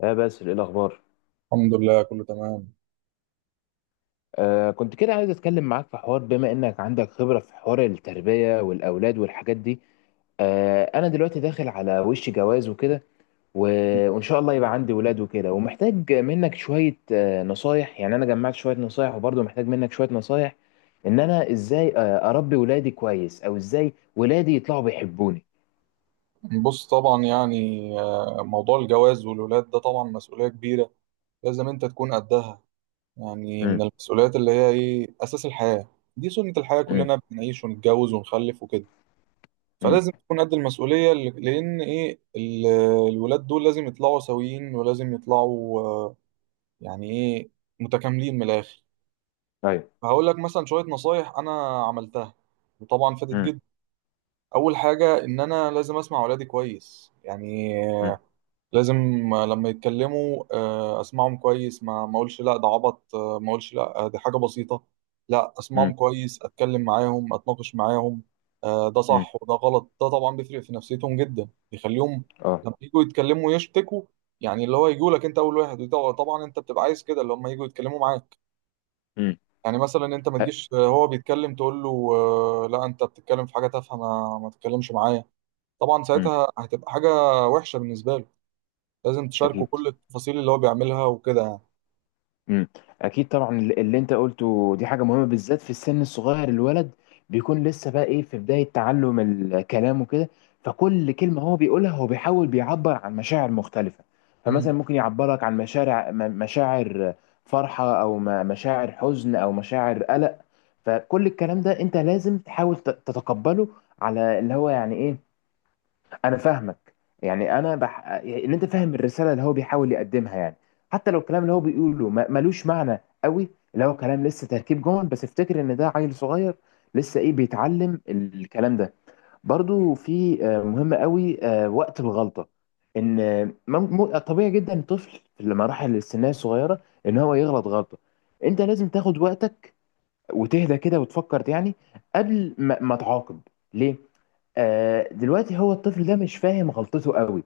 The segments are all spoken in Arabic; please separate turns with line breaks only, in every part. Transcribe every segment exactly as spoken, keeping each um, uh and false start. اه بس الاخبار.
الحمد لله كله تمام.
آه كنت كده عايز اتكلم معاك في حوار، بما انك عندك خبره في حوار التربيه والاولاد والحاجات دي. آه انا دلوقتي داخل على وش جواز وكده و... وان شاء الله يبقى عندي ولاد وكده، ومحتاج منك شويه آه نصايح. يعني انا جمعت شويه نصايح، وبرضه محتاج منك شويه نصايح، ان انا ازاي آه اربي ولادي كويس، او ازاي ولادي يطلعوا بيحبوني.
بص طبعا يعني آه، موضوع الجواز والولاد ده طبعا مسؤولية كبيرة. لازم انت تكون قدها، يعني
امم.
من المسؤوليات اللي هي ايه اساس الحياة. دي سنة الحياة،
امم.
كلنا بنعيش ونتجوز ونخلف وكده.
امم.
فلازم تكون قد المسؤولية ل- لان ايه ال- الولاد دول لازم يطلعوا سويين، ولازم يطلعوا، آه، يعني ايه، متكاملين من الاخر.
ايوه.
فهقول لك مثلا شوية نصايح انا عملتها، وطبعا فادت
امم.
جدا. اول حاجة ان انا لازم اسمع ولادي كويس، يعني
امم.
لازم لما يتكلموا آه، اسمعهم كويس، ما ما اقولش لا ده عبط، آه، ما اقولش لا آه، دي حاجة بسيطة. لا، اسمعهم كويس، اتكلم معاهم، اتناقش معاهم، آه، ده
امم.
صح وده غلط. ده طبعا بيفرق في نفسيتهم جدا، بيخليهم
اه.
لما يجوا يتكلموا يشتكوا، يعني اللي هو يجوا لك انت اول واحد. وده طبعا انت بتبقى عايز كده، اللي هم يجوا يتكلموا معاك.
امم.
يعني مثلا انت ما
أ-
تجيش آه، هو بيتكلم تقول له آه، لا انت بتتكلم في حاجة تافهة، ما ما تتكلمش معايا. طبعا
امم.
ساعتها هتبقى حاجة وحشة بالنسبة له. لازم تشاركه
اكيد.
كل التفاصيل اللي هو بيعملها وكده يعني.
مم. اكيد طبعا، الل- اللي انت قلته دي حاجه مهمه بالذات في السن الصغير. الولد بيكون لسه بقى ايه، في بدايه تعلم الكلام وكده، فكل كلمه هو بيقولها هو بيحاول بيعبر عن مشاعر مختلفه.
امم،
فمثلا ممكن يعبرك عن مشاعر م- مشاعر فرحه، او م- مشاعر حزن، او مشاعر قلق. فكل الكلام ده انت لازم تحاول ت- تتقبله، على اللي هو يعني ايه انا فاهمك. يعني انا بح... يعني ان انت فاهم الرساله اللي هو بيحاول يقدمها يعني، حتى لو الكلام اللي هو بيقوله ما... ملوش معنى قوي، اللي هو كلام لسه تركيب جمل، بس افتكر ان ده عيل صغير لسه ايه، بيتعلم الكلام ده. برضو في آه، مهم قوي آه، وقت الغلطه. ان آه، مم- م... طبيعي جدا الطفل في المراحل السنيه الصغيره ان هو يغلط غلطه. انت لازم تاخد وقتك وتهدى كده وتفكر، يعني قبل ما, ما تعاقب. ليه؟ آه دلوقتي هو الطفل ده مش فاهم غلطته قوي.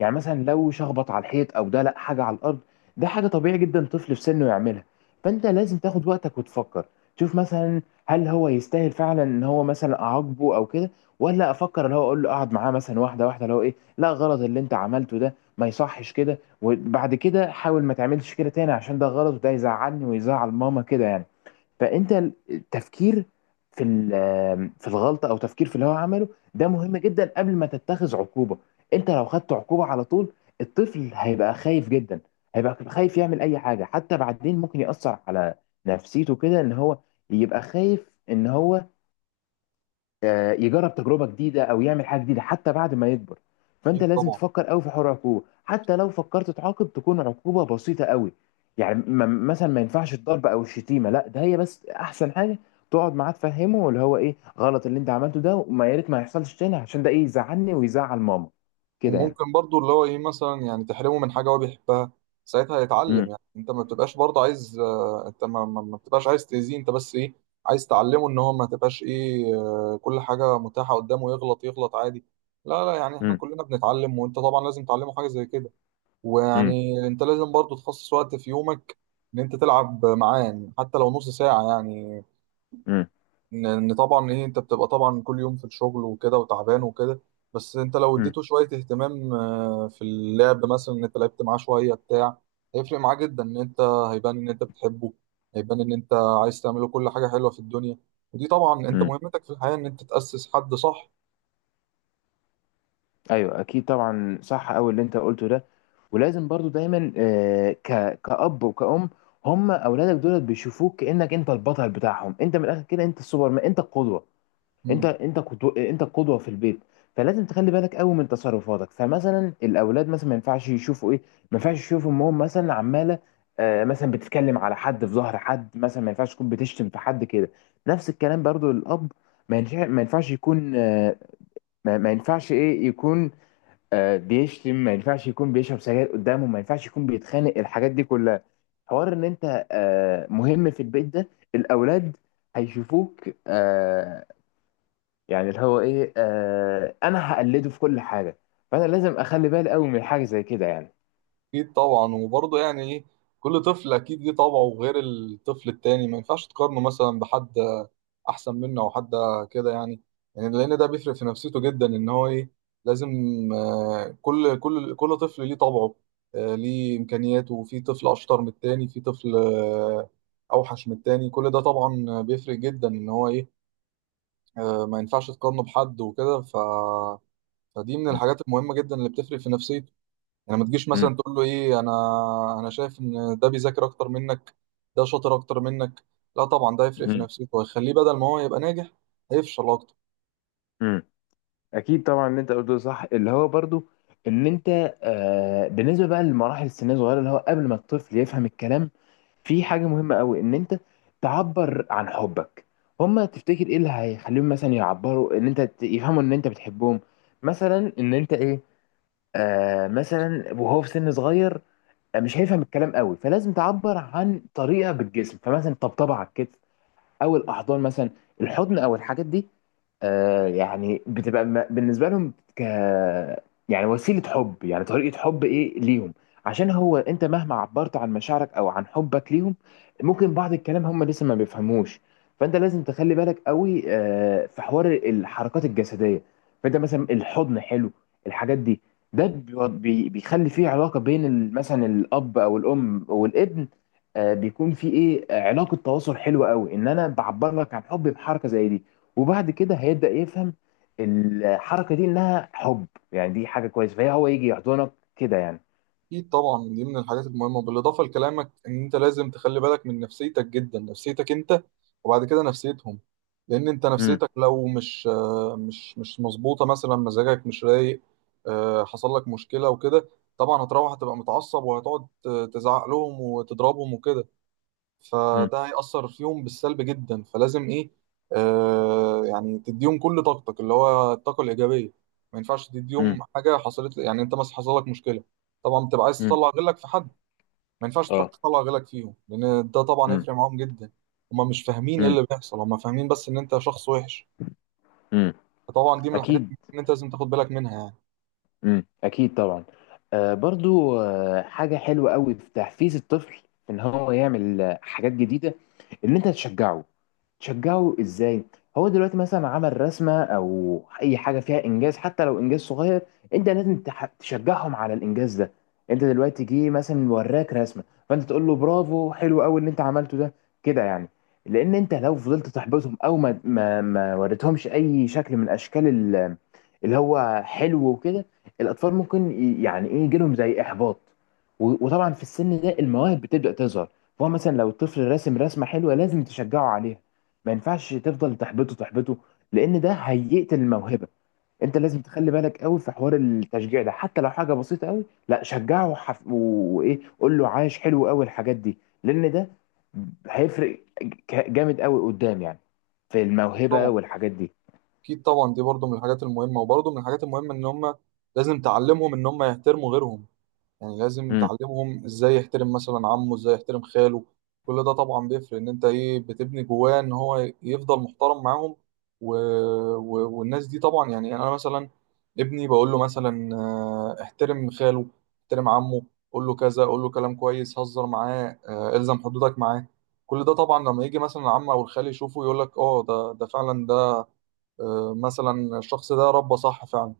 يعني مثلا لو شخبط على الحيط او دلق حاجه على الارض، ده حاجه طبيعي جدا طفل في سنه يعملها. فانت لازم تاخد وقتك وتفكر، تشوف مثلا هل هو يستاهل فعلا ان هو مثلا اعاقبه او كده، ولا افكر اللي هو اقول له اقعد معاه مثلا واحده واحده، اللي هو ايه، لا، غلط اللي انت عملته ده، ما يصحش كده، وبعد كده حاول ما تعملش كده تاني عشان ده غلط، وده يزعلني ويزعل ماما كده يعني. فانت التفكير في ال- في الغلطه، او تفكير في اللي هو عمله، ده مهم جدا قبل ما تتخذ عقوبه. انت لو خدت عقوبه على طول، الطفل هيبقى خايف جدا، هيبقى خايف يعمل اي حاجه، حتى بعدين ممكن ياثر على نفسيته كده، ان هو يبقى خايف ان هو آه، يجرب تجربه جديده، او يعمل حاجه جديده، حتى بعد ما يكبر. فانت
اكيد
لازم
طبعا.
تفكر قوي في حوار العقوبه، حتى لو فكرت تعاقب تكون عقوبه بسيطه قوي. يعني م- مثلا ما ينفعش الضرب او الشتيمه، لا، ده هي بس احسن حاجه تقعد معاه تفهمه اللي هو ايه، غلط اللي انت عملته ده، وما يا ريت ما يحصلش تاني، عشان ده ايه، يزعلني ويزعل ماما كده يعني.
وممكن برضو اللي هو ايه مثلا، يعني تحرمه من حاجه هو بيحبها. ساعتها يتعلم،
امم.
يعني انت ما بتبقاش برضه عايز، آه، انت ما, ما, ما بتبقاش عايز تاذيه، انت بس ايه عايز تعلمه ان هو ما تبقاش ايه، آه، كل حاجه متاحه قدامه، يغلط يغلط عادي. لا لا، يعني احنا
امم.
كلنا بنتعلم، وانت طبعا لازم تعلمه حاجه زي كده. ويعني انت لازم برضه تخصص وقت في يومك، ان انت تلعب معاه، يعني حتى لو نص ساعه يعني.
امم.
ان إن طبعا ايه، انت بتبقى طبعا كل يوم في الشغل وكده وتعبان وكده، بس انت لو اديته شويه اهتمام آه، في اللعب مثلا، ان انت لعبت معاه شويه بتاع، هيفرق معاه جدا. ان انت هيبان ان انت بتحبه، هيبان ان انت عايز تعمله كل حاجه حلوه في الدنيا. ودي طبعا انت
امم.
مهمتك في الحياه، ان انت تاسس حد صح.
ايوه، اكيد طبعا، صح قوي اللي انت قلته ده. ولازم برضو دايما آه، ك كأب وكأم، هم اولادك دول بيشوفوك كأنك انت البطل بتاعهم، انت من الاخر كده انت السوبرمان، انت القدوة، انت انت قدو- انت القدوة في البيت. فلازم تخلي بالك قوي من تصرفاتك. فمثلا الاولاد مثلا ما ينفعش يشوفوا ايه ما ينفعش يشوفوا امهم مثلا عمالة آه، مثلا بتتكلم على حد في ظهر حد، مثلا ما ينفعش تكون بتشتم في حد كده. نفس الكلام برضو للأب، ما ينفع- ما ينفعش يكون آه، ما ما ينفعش ايه يكون آه، بيشتم، ما ينفعش يكون بيشرب سجاير قدامه، ما ينفعش يكون بيتخانق، الحاجات دي كلها حوار ان انت آه، مهم في البيت ده. الاولاد هيشوفوك آه، يعني اللي هو ايه، آه، انا هقلده في كل حاجه، فانا لازم اخلي بالي قوي من حاجه زي كده يعني.
اكيد طبعا. وبرضه يعني ايه، كل طفل اكيد ليه طبعه غير الطفل التاني، ما ينفعش تقارنه مثلا بحد احسن منه او حد كده يعني. يعني لان ده بيفرق في نفسيته جدا، ان هو ايه، لازم، آه، كل كل كل طفل ليه طبعه، آه، ليه امكانياته. في طفل اشطر من التاني، في طفل آه، اوحش من التاني. كل ده طبعا بيفرق جدا، ان هو ايه، آه، ما ينفعش تقارنه بحد وكده. ف فدي من
م-
الحاجات المهمة جدا اللي بتفرق في نفسية. يعني ما تجيش
م-
مثلا تقول له ايه، انا انا شايف ان ده بيذاكر اكتر منك، ده شاطر اكتر منك. لا، طبعا ده هيفرق في
م-
نفسيته، وهيخليه بدل ما هو يبقى ناجح، هيفشل اكتر.
م. اكيد طبعا اللي انت قلته صح، اللي هو برضو ان انت آه بالنسبه بقى لمراحل السن الصغيره، اللي هو قبل ما الطفل يفهم الكلام، في حاجه مهمه قوي ان انت تعبر عن حبك. هما تفتكر ايه اللي هيخليهم مثلا يعبروا ان انت ت- يفهموا ان انت بتحبهم؟ مثلا ان انت ايه، آه مثلا وهو في سن صغير آه، مش هيفهم الكلام قوي، فلازم تعبر عن طريقه بالجسم، فمثلا طبطبه على الكتف، او الاحضان مثلا، الحضن، او الحاجات دي. آه يعني بتبقى م- بالنسبه لهم ك يعني وسيله حب، يعني طريقه حب ايه ليهم، عشان هو انت مهما عبرت عن مشاعرك او عن حبك ليهم، ممكن بعض الكلام هم لسه ما بيفهموش. فانت لازم تخلي بالك قوي آه في حوار الحركات الجسديه. فانت مثلا الحضن حلو، الحاجات دي، ده بيو- بي- بيخلي فيه علاقه بين ال- مثلا الاب او الام والابن، آه، بيكون في ايه، آه، علاقه تواصل حلوه قوي، ان انا بعبر لك عن حبي بحركه زي دي. وبعد كده هيبدا يفهم الحركه دي انها حب، يعني دي حاجه كويسه، فهي هو يجي يحضنك كده يعني.
اكيد طبعا، دي من الحاجات المهمه. بالاضافه لكلامك، ان انت لازم تخلي بالك من نفسيتك جدا، نفسيتك انت وبعد كده نفسيتهم. لان انت
امم.
نفسيتك لو مش آه، مش مش مظبوطه، مثلا مزاجك مش رايق، آه، حصل لك مشكله وكده، طبعا هتروح هتبقى متعصب، وهتقعد آه، تزعق لهم وتضربهم وكده.
امم.
فده هيأثر فيهم بالسلب جدا، فلازم ايه، آه يعني تديهم كل طاقتك اللي هو الطاقة الإيجابية. ما ينفعش تديهم حاجة حصلت، يعني انت مثلا حصل لك مشكلة، طبعا بتبقى عايز
امم.
تطلع غلك في حد، ما ينفعش تروح
اه.
تطلع غلك فيهم، لأن ده طبعا
امم.
هيفرق معاهم جدا. هما مش فاهمين ايه اللي بيحصل، هما فاهمين بس ان انت شخص وحش.
امم.
فطبعا دي من الحاجات
اكيد.
اللي انت لازم تاخد بالك منها يعني.
امم، اكيد طبعا. آه برضو، آه حاجه حلوه قوي في تحفيز الطفل ان هو يعمل آه، حاجات جديده، ان انت تشجعه. تشجعه ازاي؟ هو دلوقتي مثلا عمل رسمه، او اي حاجه فيها انجاز، حتى لو انجاز صغير، انت لازم تح- تشجعهم على الانجاز ده. انت دلوقتي جه مثلا وراك رسمه، فانت تقول له برافو، حلو قوي اللي انت عملته ده، كده يعني. لان انت لو فضلت تحبطهم، او ما ما ما وريتهمش اي شكل من اشكال ال- اللي هو حلو وكده، الاطفال ممكن ي- يعني ايه، يجيلهم زي احباط. و- وطبعا في السن ده المواهب بتبدا تظهر، فهو مثلا لو الطفل راسم رسمه حلوه لازم تشجعه عليها، ما ينفعش تفضل تحبطه تحبطه، لان ده هيقتل الموهبه. انت لازم تخلي بالك قوي في حوار التشجيع ده، حتى لو حاجه بسيطه قوي، لا شجعه وحف... و- وايه، قول له عايش حلو قوي، الحاجات دي، لان ده هيفرق ك- جامد قوي قدام يعني، في
أكيد
الموهبه
طبعا،
والحاجات دي.
اكيد طبعا دي برضو من الحاجات المهمة. وبرضو من الحاجات المهمة ان هما، لازم تعلمهم ان هما يحترموا غيرهم. يعني لازم
امم.
تعلمهم ازاي يحترم مثلا عمه، ازاي يحترم خاله. كل ده طبعا بيفرق، ان انت ايه بتبني جواه ان هو يفضل محترم معاهم و... و... والناس دي طبعا. يعني يعني انا مثلا ابني بقول له مثلا آه، احترم خاله، احترم عمه، قول له كذا، قول له كلام كويس، هزر معاه، آه، الزم حدودك معاه. كل ده طبعا لما يجي مثلا العم او الخال يشوفه، يقول لك اه ده ده فعلا ده آه، مثلا الشخص ده ربى صح فعلا.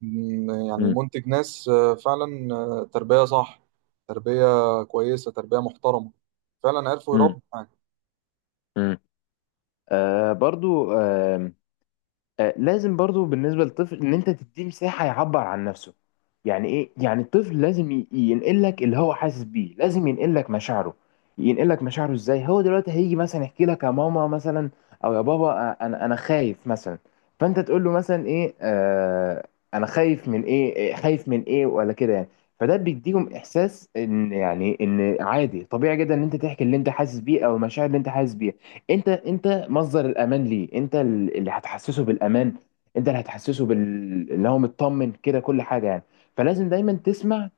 م- يعني
امم.
منتج ناس آه، فعلا آه، تربية صح، تربية كويسة، تربية محترمة، فعلا عرفوا
امم.
يربوا يعني.
امم. آه برضو، آه آه، لازم برضو بالنسبة للطفل ان انت تديه مساحة يعبر عن نفسه. يعني ايه؟ يعني الطفل لازم ي- ينقل لك اللي هو حاسس بيه، لازم ينقل لك مشاعره. ينقل لك مشاعره ازاي؟ هو دلوقتي هيجي مثلا يحكي لك يا ماما مثلا، او يا بابا، آه، انا انا خايف مثلا، فانت تقول له مثلا ايه، آه انا خايف من ايه إيه، خايف من ايه ولا كده يعني. فده بيديهم احساس ان يعني ان عادي، طبيعي جدا ان انت تحكي اللي انت حاسس بيه، او المشاعر اللي انت حاسس بيها. انت انت مصدر الامان ليه، انت اللي هتحسسه بالامان، انت اللي هتحسسه بال، اللي هو مطمن كده، كل حاجه يعني. فلازم دايما تسمع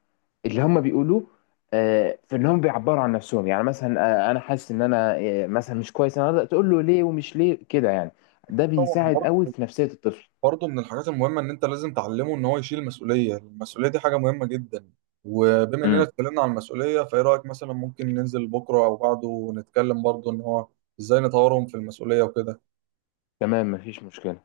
اللي هم بيقولوه، آه، في ان هم بيعبروا عن نفسهم. يعني مثلا آه، انا حاسس ان انا آه، مثلا مش كويس، انا أقدر تقول له ليه ومش ليه، كده يعني. ده
أكيد طبعا.
بيساعد قوي
برضه،
في نفسيه الطفل.
برضه من الحاجات المهمة إن أنت لازم تعلمه إن هو يشيل المسؤولية. المسؤولية دي حاجة مهمة جدا. وبما إننا
امم.
اتكلمنا عن المسؤولية، فإيه رأيك مثلا ممكن ننزل بكرة أو بعده ونتكلم برضه إن هو إزاي نطورهم في المسؤولية وكده؟
تمام، مفيش مشكله.